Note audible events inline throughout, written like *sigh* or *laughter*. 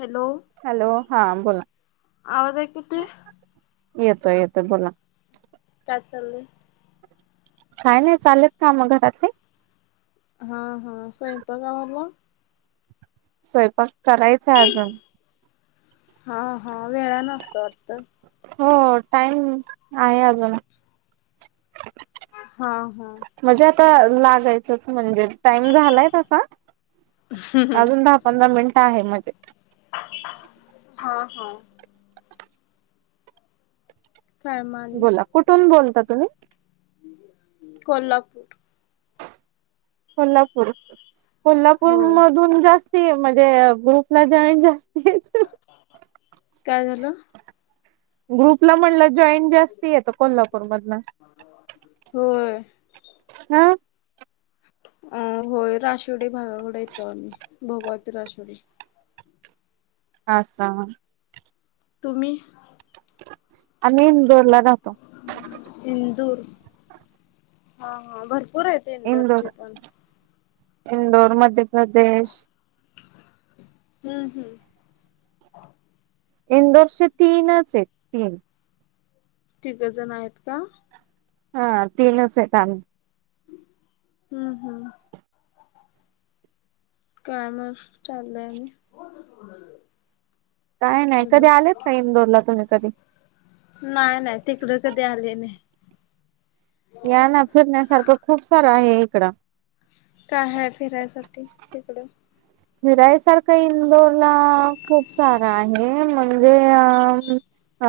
Hello, hello हा बोला आवाज ऐकु येतोय. येतोय, येतोय बोला. काय चालय? काय नाही? चालेत काम घरातली, हा हा स्वयपांक आवरला. स्वयंपाक करायचा आहे अजून, हा हा वेळा असतो वाटतं. हो टाइम आहे अजून, हा हा म्हणजे आता लागायचं अस म्हणजे टाइम झालाय तसा अजून दहा, पंधरा मिनिट आहे म्हणजे हा हा काय म आणि? बोला कुठून बोलता तुम्ही? कोल्हापूर, कोल्हापूर, होय. कोल्हापूरमधून जास्ती म्हणजे ग्रुपला जाॉईन जास्त काय झालं? ग्रुपला म्हटलं जॉईन जास्त आहेत कोल्हापूरमधन होय, हा अ होय राशिवडे भागाकडे येतो आम्ही भोगावाती राशिवडे, *unintelligible* तुम्ही, आम्ही इंदोरला राहतो. इंदूर हा हा भरपूर आहेत. इंदूरचे इंदोर पण. इंदोर मध्यप्रदेश, हम्म हम्म इंदोरचे तीनच आहेत. तीन तिघजण आहेत का? हा तीनच आहेत आम्ही, हम् हम्म काय म चाललंय? आणि काय नाही, हॅलो. कधी आलेत का इंदोरला तुम्ही कधी? नाही नाही तिकडं कधी आले नाही. या ना फिरण्यासारखं खूप सारं आहे. इकडं काय हाय फिरायसाठी तिकडे फिरायसारखं इंदोरला खूप सारा आहे म्हणजे अ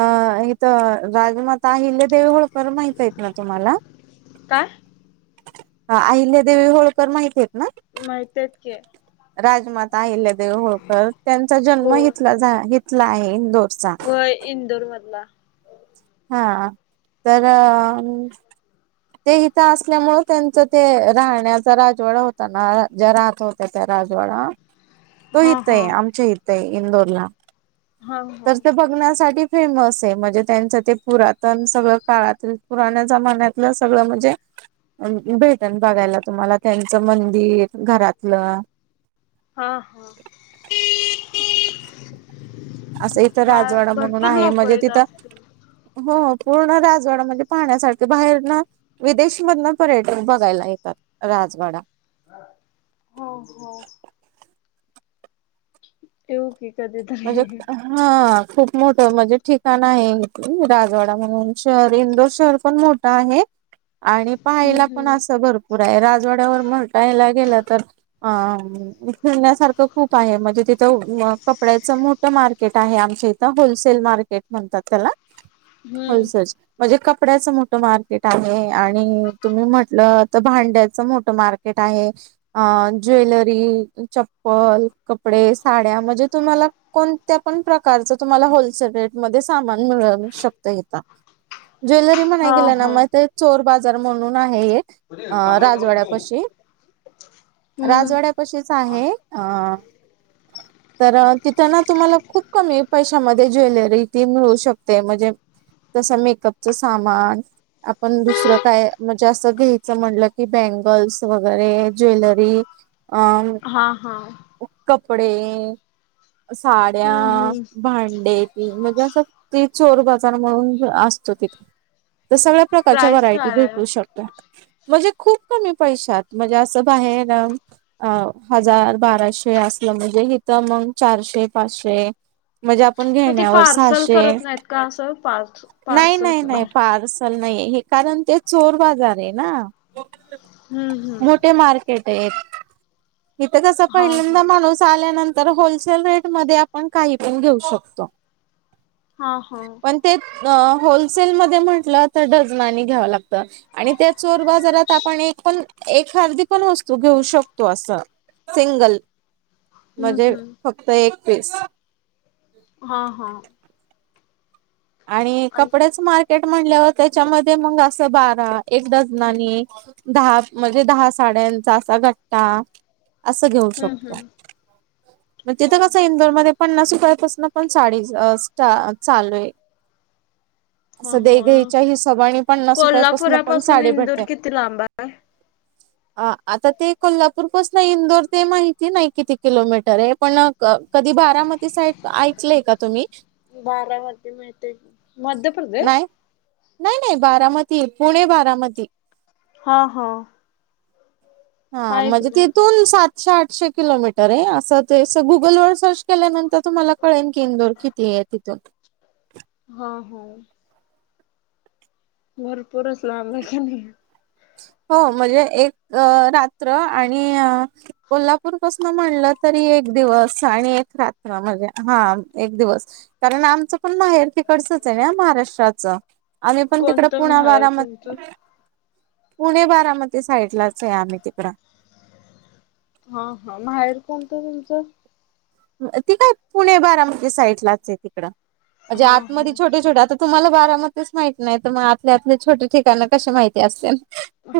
अं इथं राजमाता अहिल्यदेेव होळकर माहित येत ना तुम्हाला काय? हा अहिल्यादेवी होळकर माहिती येत ना? माहिती येत की. राजमाता अहिल्यादेवी होळकर त्यांचा हो जन्म हिथला झा हिथला आहे इंदोर. व्हय इंदूर मधला हा तर ते इथं असल्यामुळे त्यांचं ते राहण्याचा राजवाडा होता ना ज्या राहत हो त्याचा राजवाडा तो हा हा हितंये आमच्या हितये इंदोरला हा तर हा ते बघ फिरण्यासाठी फेमस आहे, म्हणजे त्यांचं ते पुरातन सगळं काळातील पुराण्या जमान्यात नं सगळं म्हणजे? भेटण बघायला तुम्हाला त्यांचं मंदिर, घरातलं हं हं असं इथं राजवाडा म्हणून आहे म्हणजे तिथं असतील हो पूर्ण राजवाडा म्हणजे पाहण्यासारखं बाहेरनं विदेशमधनं पर्यटक बघायला येतात राजवाडा हो हो येउ कि म्हणजे हं खूप मोठं म्हणजे ठिकाण आहे हे. राजवाडा म्हणून शहर इंदोर शहर पण मोठं आहे. आणि हम्म पहायला पण हम्म असं भरपूर आहे. राजवाड्यावर म्हटायला गेलं तर अं फिरण्यासारखं खूप आहे म्हणजे तिथ कपड्याचं मोठं मार्केट आहे आमच्या इथं, होलसेल मार्केट म्हणतात त्याला हम्म होलसेल म्हणजे कपड्याचं मोठं मार्केट आहे आणि तुम्ही म्हटलं तर भांड्याचं मोठं मार्केट मार्केट आहे, अं ज्वेलरी, चप्पल कपडे, साड्या म्हणजे तुम्हाला कोणत्या पण प्रकारचं तुम्हाला होलसेल रेट मधेच सामान मिळ शकतं हिथं. ज्वेलरी म्हणाया हा गेलं ना हा मं ते चोर बाजार म्हणून आहे एक अ हम्म राजवाड्यापशी राजवाड्या राजवाड्यापशीच आहे अं तर तिथं ना तुम्हाला खूप कमी पैशामध्ये ज्वेलरी ती मिळू शकते म्हणजे तसं मेकअपचं सामान आपण दुसरं काय म्हणजे असं घ्यायचं म्हणलं की बँगल्स वगैरे ज्वेलरी अं हा हा कपडे हम्म साड्या, हम्म भांडे म्हणजे असं ते चोर बाजार म्हणून असतो तिथ तर सगळं प्रकारच्या प्राईस व्हरायटी काय आहे भेटू शकता. म्हणजे खूप कमी पैशात म्हणजे असं बाहेर अं अं हजार बाराशे असलं म्हणजे हितं मग चारशे पाचशे म्हणजे आपण मग ते घेण्यावर पार्सल सहाशे, करत नाहीत का असं पार्स नाही पार्सल नाही हम्म पार्स नाहीये कारण ते चोर बाजार आहेना. हम्म मोठे मार्क इथं कस हा पहिल्यांदा हा माणूस आल्यानंतर तर होलसेल रेटमध्ये आपण काही पण घेऊ शकतो. हा हा पण ते होलसेलमध्ये म्हटलं तर डझनाने घ्यावं लागतं. आणि त्या चोर बाजारात आपण एक पण एखादी पण वस्तू घेऊ शकतो असं सिंगल हम्म म्हणजे हम्म फक्त एक पीस हा हा आणि कपडेच मार्केट म्हणल्यावर त्याच्यामध्ये मग असं बारा एक डजनानी दहा म्हणजे दहा साड्यांचा असा घट्टा. असं घेऊ हम्म शकतो? हम्म मग हा तिथं कसं हा इंदोरमध्येध्ये पन्नास रुपये पासून पण साडी स् चालू आहे, *unintelligible* ह असं ह, देघईच्या हिशोबाने पन्नास रुपयापासून कोल्हापुरा पण पासून साडी इंदूर भेटते किती लांब आहे. अ आता ते कोल्हापूरपस नाही इंदोर ते माहिती नाही किती किलोमीटर. रे पण कधी बारामती सा ऐकलंय का तुम्ही, बारामध्ये मिळते मध्य प्रदेश, नाही नाही नाही बारामती, पुणे बारामती, हा हा, हा म्हणजे ऐकलंय तिथून सात. े आठशे किलोमीटर आहे. असं ते गुगल वर सर्च केल्यानंतर तुम्हाला कळेन क इंदोर कि, ते तिथ, हा होा? भरपूरच लाबख नाही. हो म्हणजे एक रात्र आणि, कोल्हापूरपसून म्हणलं तरी एक दिवस आणि एक रात्र म्हणजे हा एक दिवस, कारण, आमचं पण माहेर तिकडचच आहे ना महाराष्ट्राचं. आम्ही पण तिकड कोणतं पुणा माहेर बारामती तुमचं? पुणे, बारामती साईड लाच आहे आम्ही तिकड. हा हा माहेर कोणतं तुमचं. ती काय पुणे, बारामती साईड लाच आहे तिकडं म्हणजे हा हा आतमध्ये छोटे छोटे आता, तुम्हाला बारामतीच माहित नाही. तर मग आतले आतले छोटे ठिकाण कसे माहिती असतील?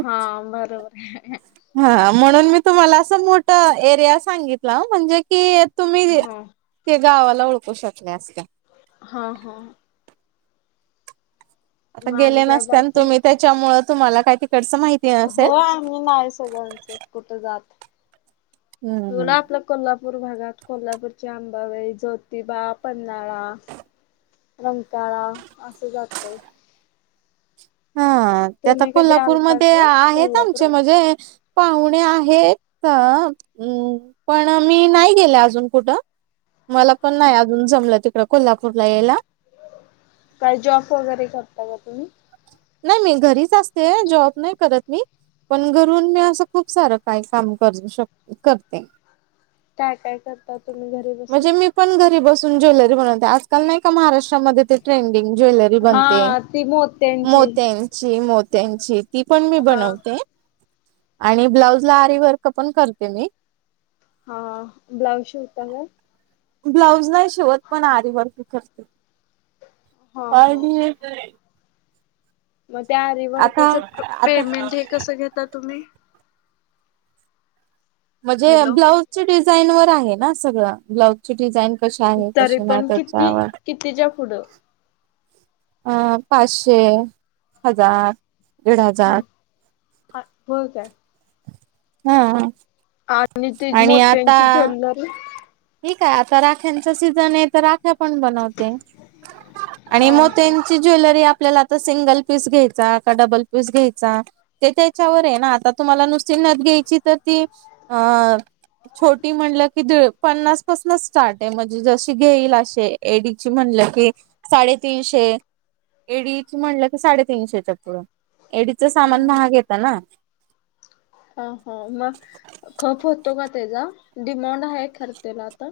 हा बरोबर आहे? हा म्हणून मी तुम्हाला असं मोठ एरिया सांगितलं, म्हणजे की तुम्हीं हा त्या गावाला ओळखू शकले का. हा हा, आता मग गेले आणि काय नसते बाकी आणि त्याच्यामुळेळ तुम्हाला काय तिकडचं माहिती. नसेल. हो नाही सगळ्यांच कुठं जात हम्म. बला, कोल्हापूर कोल्हापूरचे अंबाबाई, ज्योतिबा, पन्हाळा रंकाळा असं जातो. हा ते आता तुम्ही कधी आलता कोल्हापूरमध्ये ग आहेत आमचे कोल्हापुरात? म्हणजे, पाहुणे आहेत, पण मी नाही गेले अजून कुठं मला पण नाही, अजून जमलं तिकड कोल्हापूरला यायला काय जॉब वगैरे करता का तुम्ही. नाही मी घरीच असते जॉब नाही करत मी, पण घरून मी असं खूप सारं काही काम कर शक करते? काय काय करता तुम्ही घरी बसून, म्हणजे मी पण घरी बसून ज्वेलरी बनवते? ल नाही का महाराष्ट्रामध्ये ते ट्रेंडिंग ज्वेलरी बनते. हा ती मोत्यांचे, मोत्यांची मो, त्यांची ती पण मी हा बनवते आणि ब्लाऊज ला आरी वर्क पण करते मी, हा ब्लाऊज शिवता का, ब्लाऊज नाही शिवत पण.. आरी वर्क करते हा हा आणि मग त्या आता वर्करच आता पेमेंट हे कसं तुम्ही, म्हणजे हॅलो ब्लाऊज ची डिझाईन वर आहे ना सगळं, ब्लाउज ची डिझाईन कशी आहे तरी कसे नाही. पण किती त्याच्यावर. कितीच्या पुढं? अ पाचशे, हजार, दीड हजार. हा होय काय? हा आणि ते मोत्यांची ज्वेलरी. ठीके. आता राख्यांच सीझने, तर रा पण बनवते. आणि हा हा मोत्यांची ज्वेलरी आपल्याला आता सिंगल पीस घ्यायचा. का डबल पीस घ्यायचा. ते त्याच्यावरे ना. आता तुम्हाला नुस घ्यायची त ती अ छोटी म्हटलं की पन्नास पासूनच स्टार्ट आहे, म्हणजे जशी घेईल असे एडीची म्हणलं की साडेतीनशे. एडीए ची म्हलंकी साडेतीनशेच्या पुढं. एडीचं सामान महाग येत ना. ह ह. म खप होतो का त्याचा, डिमांड आहे खर त्याला आता.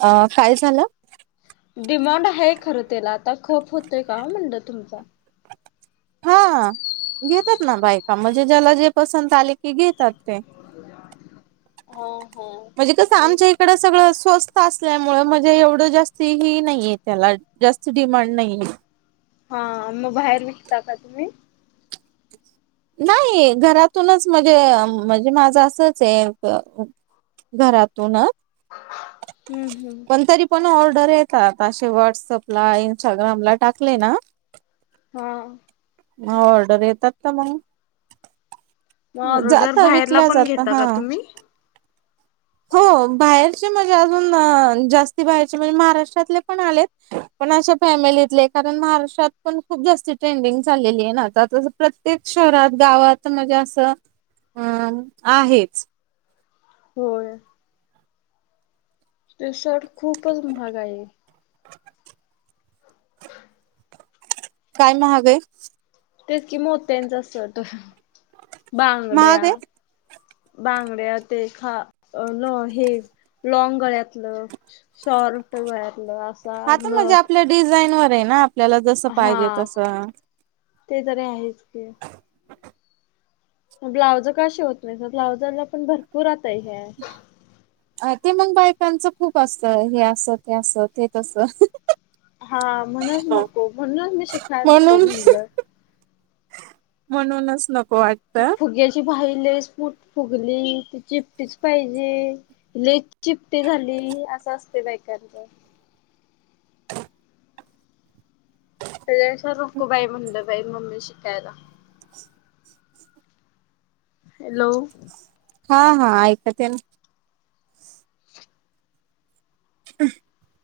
अ काय झालं? डिमांड हाय खर तेला आता, खप होतय का म्हणल तुमचा? हा घेतात ना बायका. म्हणजे ज्याला जे पसंत आले की घेतात ते. *unintelligible* हो हो म्हणजे कसं आणि आमच्या इकड सगळ स्वस्त असल्यामुळे, म्हणजे एवढं जास्ती ही नाहीेये त्याला. जास्त डिमांड नाहीये. हा, म बाहेर विकता का तुम्ही? नाही. घरातूनच म्हणजे, म्हणजे माझं असंचे घरातूनच. हम्म हम्म. पण तरी पण ऑर्डर येतातता. असे व्हॉट्सअपला इंस्टाग्रामला टाकले ना. हा ह ऑर्डर येतात ना मग. मग ऑर्डर जाता बाहेरला विकल्या पण जाता. घेता ह. का तुम्ही हो बाहेरचे म्हणजे अजून, जास्ती बाहेरचे म्हणजे महाराष्ट्रातले पण आलेत. पण अशा फॅमिलीतले, कारण महाराष्ट्रात पण खूप जास्ती ट्रेंडिंग चाललेलीय ना आता, तस प्रत्येक शहरात गावात म्हणजे असं आहेच. होय. ते सट खूपच महाग आहे. *unintelligible* काय महाग हाय? तेच कि मोत्यांचा सट, बांगड्या, महाग आहे बांगड्या, ते खा हे लॉग गळ्यातलं. शॉर्ट गळ्यातलं. असा हा त म्हणजे नथ आपल्या डिझाईन वर हाय ना, आपल्याला जसं पाहिजे हा तसं. ते तरी हायेच की. ब्लाउज का शीवत नाही? ब्लाउजला पण भरपूर आता हे हाये. अ ते मग बायकांचं खूप असत. हे अस, ते अस, ते तस. हा म्हणून च नको, म्हणूनच मी शिकायला नको म्हणून म्हणलं. म्हणूनच नको वाट ती फुग्याची बाहि लेस स्पुट फुगली ती चिपटीच पाहिजे लेस चिपटी झाली असं असतय बायकांच ते सरकू बाई म्हणलं बाई मम्मी शिकायला हॅलो हां हां ऐकत ये ना *inaudible* *inaudible*